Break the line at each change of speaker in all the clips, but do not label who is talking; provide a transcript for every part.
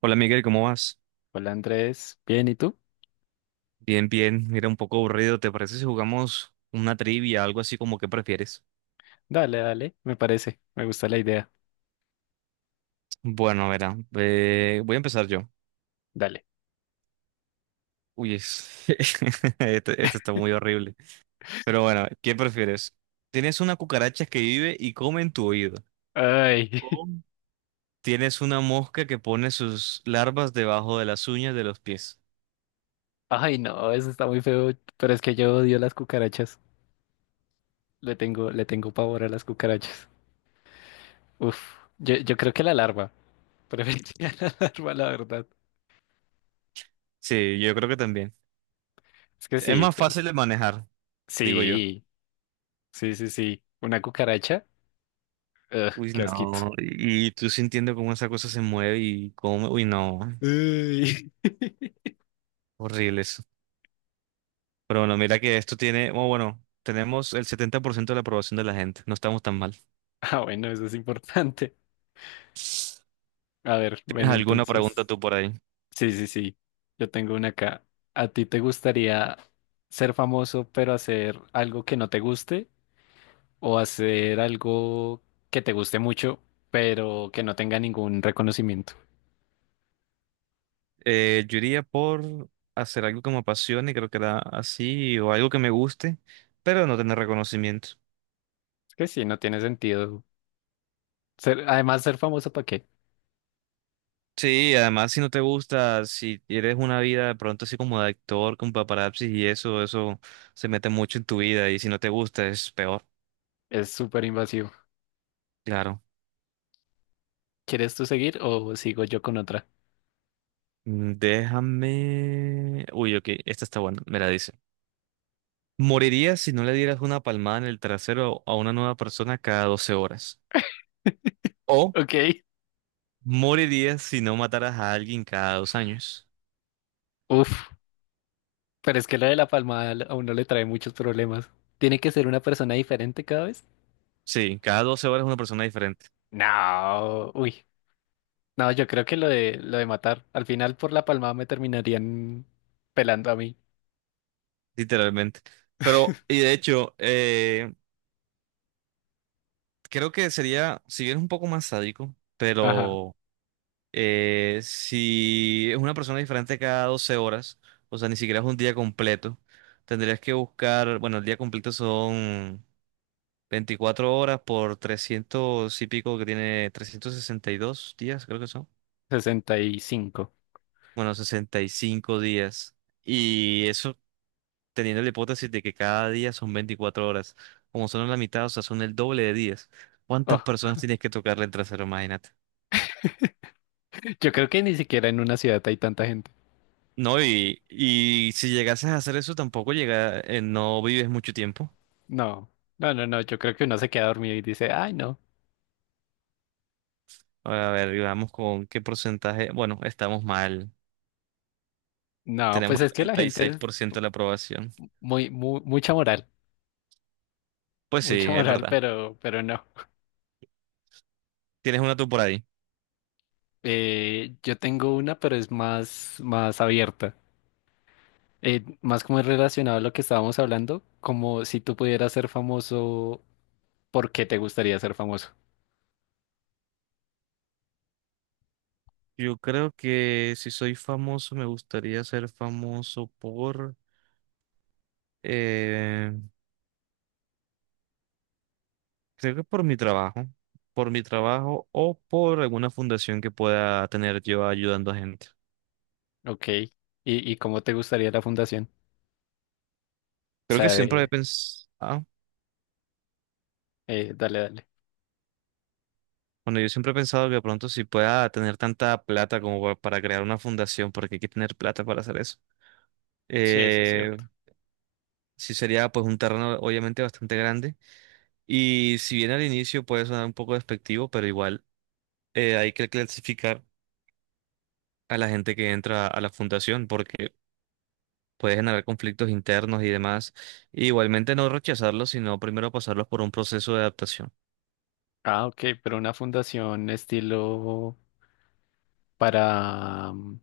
Hola Miguel, ¿cómo vas?
Hola Andrés, ¿bien y tú?
Bien, bien. Mira, un poco aburrido. ¿Te parece si jugamos una trivia, algo así como que prefieres?
Dale, dale, me parece, me gusta la idea.
Bueno, verá, voy a empezar yo.
Dale.
Uy, este está muy horrible. Pero bueno, ¿qué prefieres? ¿Tienes una cucaracha que vive y come en tu oído?
Ay,
¿O tienes una mosca que pone sus larvas debajo de las uñas de los pies?
ay no, eso está muy feo, pero es que yo odio las cucarachas. Le tengo pavor a las cucarachas. Uf, yo creo que la larva, preferiría la larva, la verdad.
Sí, yo creo que también.
Es que
Es
sí,
más fácil de manejar, digo yo.
sí, sí, sí, sí. Una cucaracha, ugh,
Uy,
qué asquito.
no, y tú sintiendo cómo esa cosa se mueve y cómo. Uy, no.
Uy.
Horribles. Pero bueno, mira que esto tiene, oh, bueno, tenemos el 70% de la aprobación de la gente. No estamos tan mal.
Ah, bueno, eso es importante. A ver, ven
¿Tienes alguna pregunta
entonces.
tú por ahí?
Sí, sí, sí. Yo tengo una acá. ¿A ti te gustaría ser famoso pero hacer algo que no te guste o hacer algo que te guste mucho pero que no tenga ningún reconocimiento?
Yo iría por hacer algo que me apasione, creo que era así, o algo que me guste, pero no tener reconocimiento.
Es que sí, no tiene sentido. Ser, además, ser famoso, ¿para qué?
Sí, además si no te gusta, si eres una vida de pronto así como de actor, con paparazzi y eso se mete mucho en tu vida y si no te gusta es peor,
Es súper invasivo.
claro.
¿Quieres tú seguir o sigo yo con otra?
Mm, déjame... Uy, ok, esta está buena, me la dice. Morirías si no le dieras una palmada en el trasero a una nueva persona cada 12 horas. O
Ok.
morirías si no mataras a alguien cada 2 años.
Uf, pero es que lo de la palmada a uno le trae muchos problemas. ¿Tiene que ser una persona diferente cada vez?
Sí, cada 12 horas una persona diferente,
No. Uy. No, yo creo que lo de matar. Al final por la palmada me terminarían pelando a mí.
literalmente. Pero, y de hecho, creo que sería, si bien es un poco más sádico,
Ajá,
pero si es una persona diferente cada 12 horas, o sea, ni siquiera es un día completo, tendrías que buscar, bueno, el día completo son... 24 horas por 300 y pico que tiene 362 días, creo que son.
65.
Bueno, 65 días. Y eso teniendo la hipótesis de que cada día son 24 horas. Como son la mitad, o sea, son el doble de días. ¿Cuántas
Oh,
personas tienes que tocarle el trasero? Imagínate.
yo creo que ni siquiera en una ciudad hay tanta gente.
No, y si llegases a hacer eso, tampoco llega, no vives mucho tiempo.
No, no, no, no. Yo creo que uno se queda dormido y dice, ay, no.
A ver, digamos con qué porcentaje. Bueno, estamos mal.
No,
Tenemos
pues
el
es que la
treinta y
gente
seis
es
por ciento de la aprobación.
muy, mucha moral.
Pues sí,
Mucha
es
moral,
verdad.
pero no.
Tienes una tú por ahí.
Yo tengo una, pero es más, más abierta. Más como es relacionado a lo que estábamos hablando, como si tú pudieras ser famoso, ¿por qué te gustaría ser famoso?
Yo creo que si soy famoso, me gustaría ser famoso por, eh, creo que por mi trabajo o por alguna fundación que pueda tener yo ayudando a gente.
Ok. Y cómo te gustaría la fundación? O
Creo que
sea,
siempre he
de...
pensado,
dale, dale.
bueno, yo siempre he pensado que de pronto si pueda tener tanta plata como para crear una fundación, porque hay que tener plata para hacer eso.
Sí, eso es
Eh,
cierto.
sí sería pues un terreno obviamente bastante grande y si bien al inicio puede sonar un poco despectivo, pero igual hay que clasificar a la gente que entra a la fundación porque puede generar conflictos internos y demás. Y igualmente no rechazarlos, sino primero pasarlos por un proceso de adaptación.
Ah, ok, pero una fundación estilo para, mm,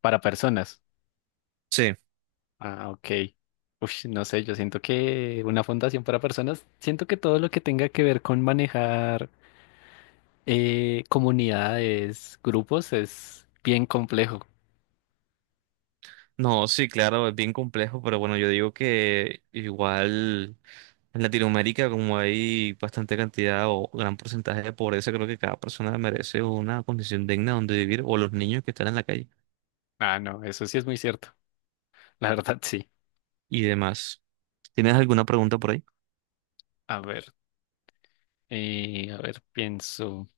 para personas.
Sí,
Ah, ok. Uf, no sé, yo siento que una fundación para personas, siento que todo lo que tenga que ver con manejar comunidades, grupos, es bien complejo.
no, sí, claro, es bien complejo, pero bueno, yo digo que igual en Latinoamérica, como hay bastante cantidad o gran porcentaje de pobreza, creo que cada persona merece una condición digna donde vivir o los niños que están en la calle
Ah, no, eso sí es muy cierto. La verdad, sí.
y demás. ¿Tienes alguna pregunta por ahí?
A ver, a ver, pienso.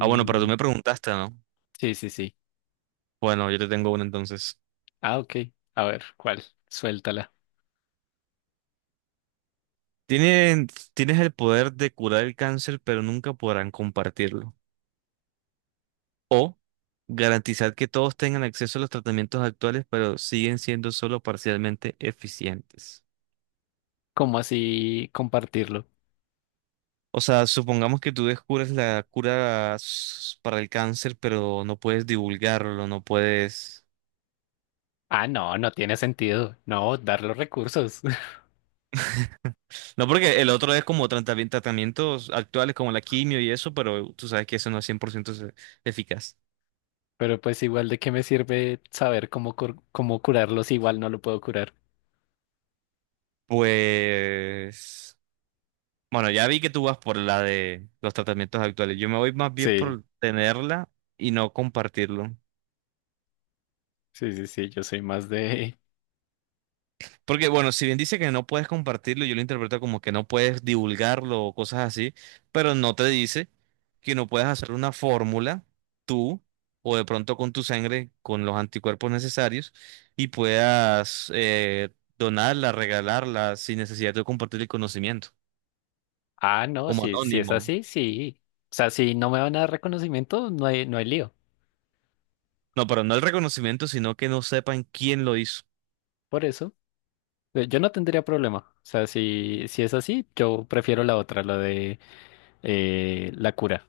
Ah, bueno, pero tú me preguntaste, ¿no?
sí, sí, sí.
Bueno, yo te tengo una entonces.
Ah, ok. A ver, ¿cuál? Suéltala.
Tienen, tienes el poder de curar el cáncer, pero nunca podrán compartirlo. O garantizar que todos tengan acceso a los tratamientos actuales, pero siguen siendo solo parcialmente eficientes.
¿Cómo así compartirlo?
O sea, supongamos que tú descubres la para el cáncer, pero no puedes divulgarlo, no puedes...
Ah, no, no tiene sentido. No, dar los recursos.
No, porque el otro es como tratamientos actuales como la quimio y eso, pero tú sabes que eso no es 100% eficaz.
Pero pues igual de qué me sirve saber cómo, cómo curarlos, igual no lo puedo curar.
Pues... Bueno, ya vi que tú vas por la de los tratamientos actuales. Yo me voy más bien
Sí,
por tenerla y no compartirlo.
sí, sí, sí, yo soy más de...
Porque, bueno, si bien dice que no puedes compartirlo, yo lo interpreto como que no puedes divulgarlo o cosas así, pero no te dice que no puedes hacer una fórmula tú o de pronto con tu sangre, con los anticuerpos necesarios y puedas donarla, regalarla sin necesidad de compartir el conocimiento,
Ah, no,
como
si, si es
anónimo.
así, sí. O sea, si no me van a dar reconocimiento, no hay, no hay lío.
No, pero no el reconocimiento, sino que no sepan quién lo hizo.
Por eso, yo no tendría problema. O sea, si, si es así, yo prefiero la otra, la de la cura.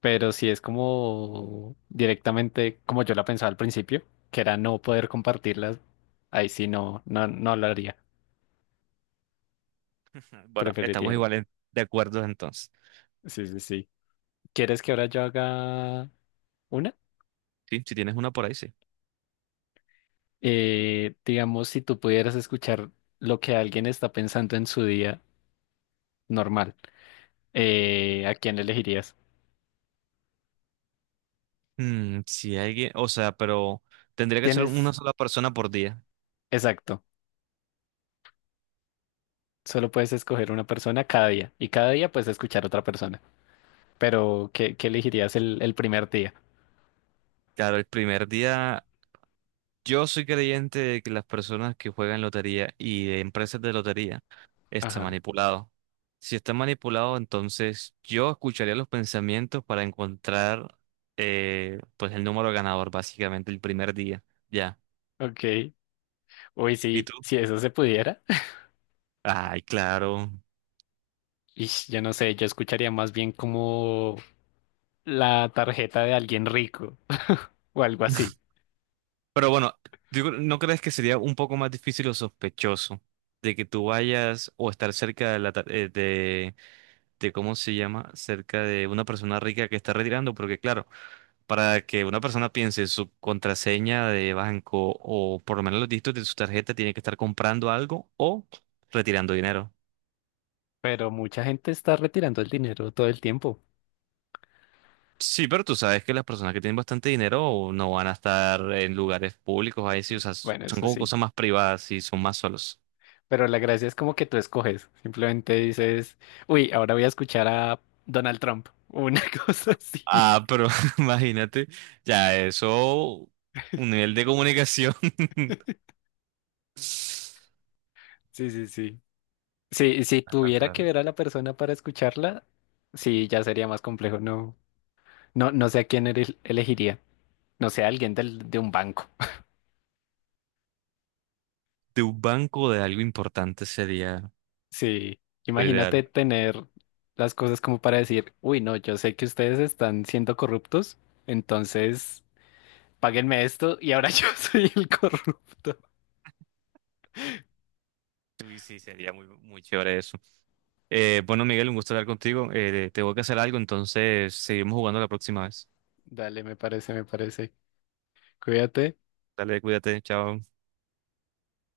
Pero si es como directamente como yo la pensaba al principio, que era no poder compartirlas, ahí sí no, no, no lo haría.
Bueno,
Preferiría.
estamos iguales de acuerdo entonces.
Sí, sí, sí. ¿Quieres que ahora yo haga una?
Sí, si tienes una por ahí, sí.
Digamos, si tú pudieras escuchar lo que alguien está pensando en su día normal, ¿a quién elegirías?
Mm, si alguien, o sea, pero tendría que ser una
Tienes,
sola persona por día.
exacto, solo puedes escoger una persona cada día y cada día puedes escuchar otra persona. Pero, ¿qué, qué elegirías el primer día?
Claro, el primer día, yo soy creyente de que las personas que juegan lotería y de empresas de lotería están
Ajá,
manipulados. Si están manipulados, entonces yo escucharía los pensamientos para encontrar pues el número ganador, básicamente, el primer día. Ya.
ok. Uy,
¿Y
sí,
tú?
si eso se pudiera.
Ay, claro.
Ish, yo no sé, yo escucharía más bien como la tarjeta de alguien rico o algo así.
Pero bueno, digo, ¿no crees que sería un poco más difícil o sospechoso de que tú vayas o estar cerca de la de cómo se llama, cerca de una persona rica que está retirando? Porque claro, para que una persona piense su contraseña de banco o por lo menos los dígitos de su tarjeta, tiene que estar comprando algo o retirando dinero.
Pero mucha gente está retirando el dinero todo el tiempo.
Sí, pero tú sabes que las personas que tienen bastante dinero no van a estar en lugares públicos, ahí sí, o sea,
Bueno,
son
eso
como
sí.
cosas más privadas y son más solos.
Pero la gracia es como que tú escoges. Simplemente dices, uy, ahora voy a escuchar a Donald Trump. O una cosa así.
Ah, pero imagínate, ya eso, un nivel de comunicación
Sí, sí, sí. Si, si
bastante
tuviera que
largo.
ver a la persona para escucharla, sí, ya sería más complejo. No, no, no sé a quién elegiría. No sé, a alguien del, de un banco.
De un banco de algo importante sería
Sí,
lo
imagínate
ideal.
tener las cosas como para decir, uy, no, yo sé que ustedes están siendo corruptos, entonces páguenme esto y ahora yo soy el corrupto.
Sí, sí, sería muy, muy chévere eso. Bueno, Miguel, un gusto hablar contigo. Tengo que hacer algo, entonces seguimos jugando la próxima vez.
Dale, me parece, me parece. Cuídate.
Dale, cuídate, chao.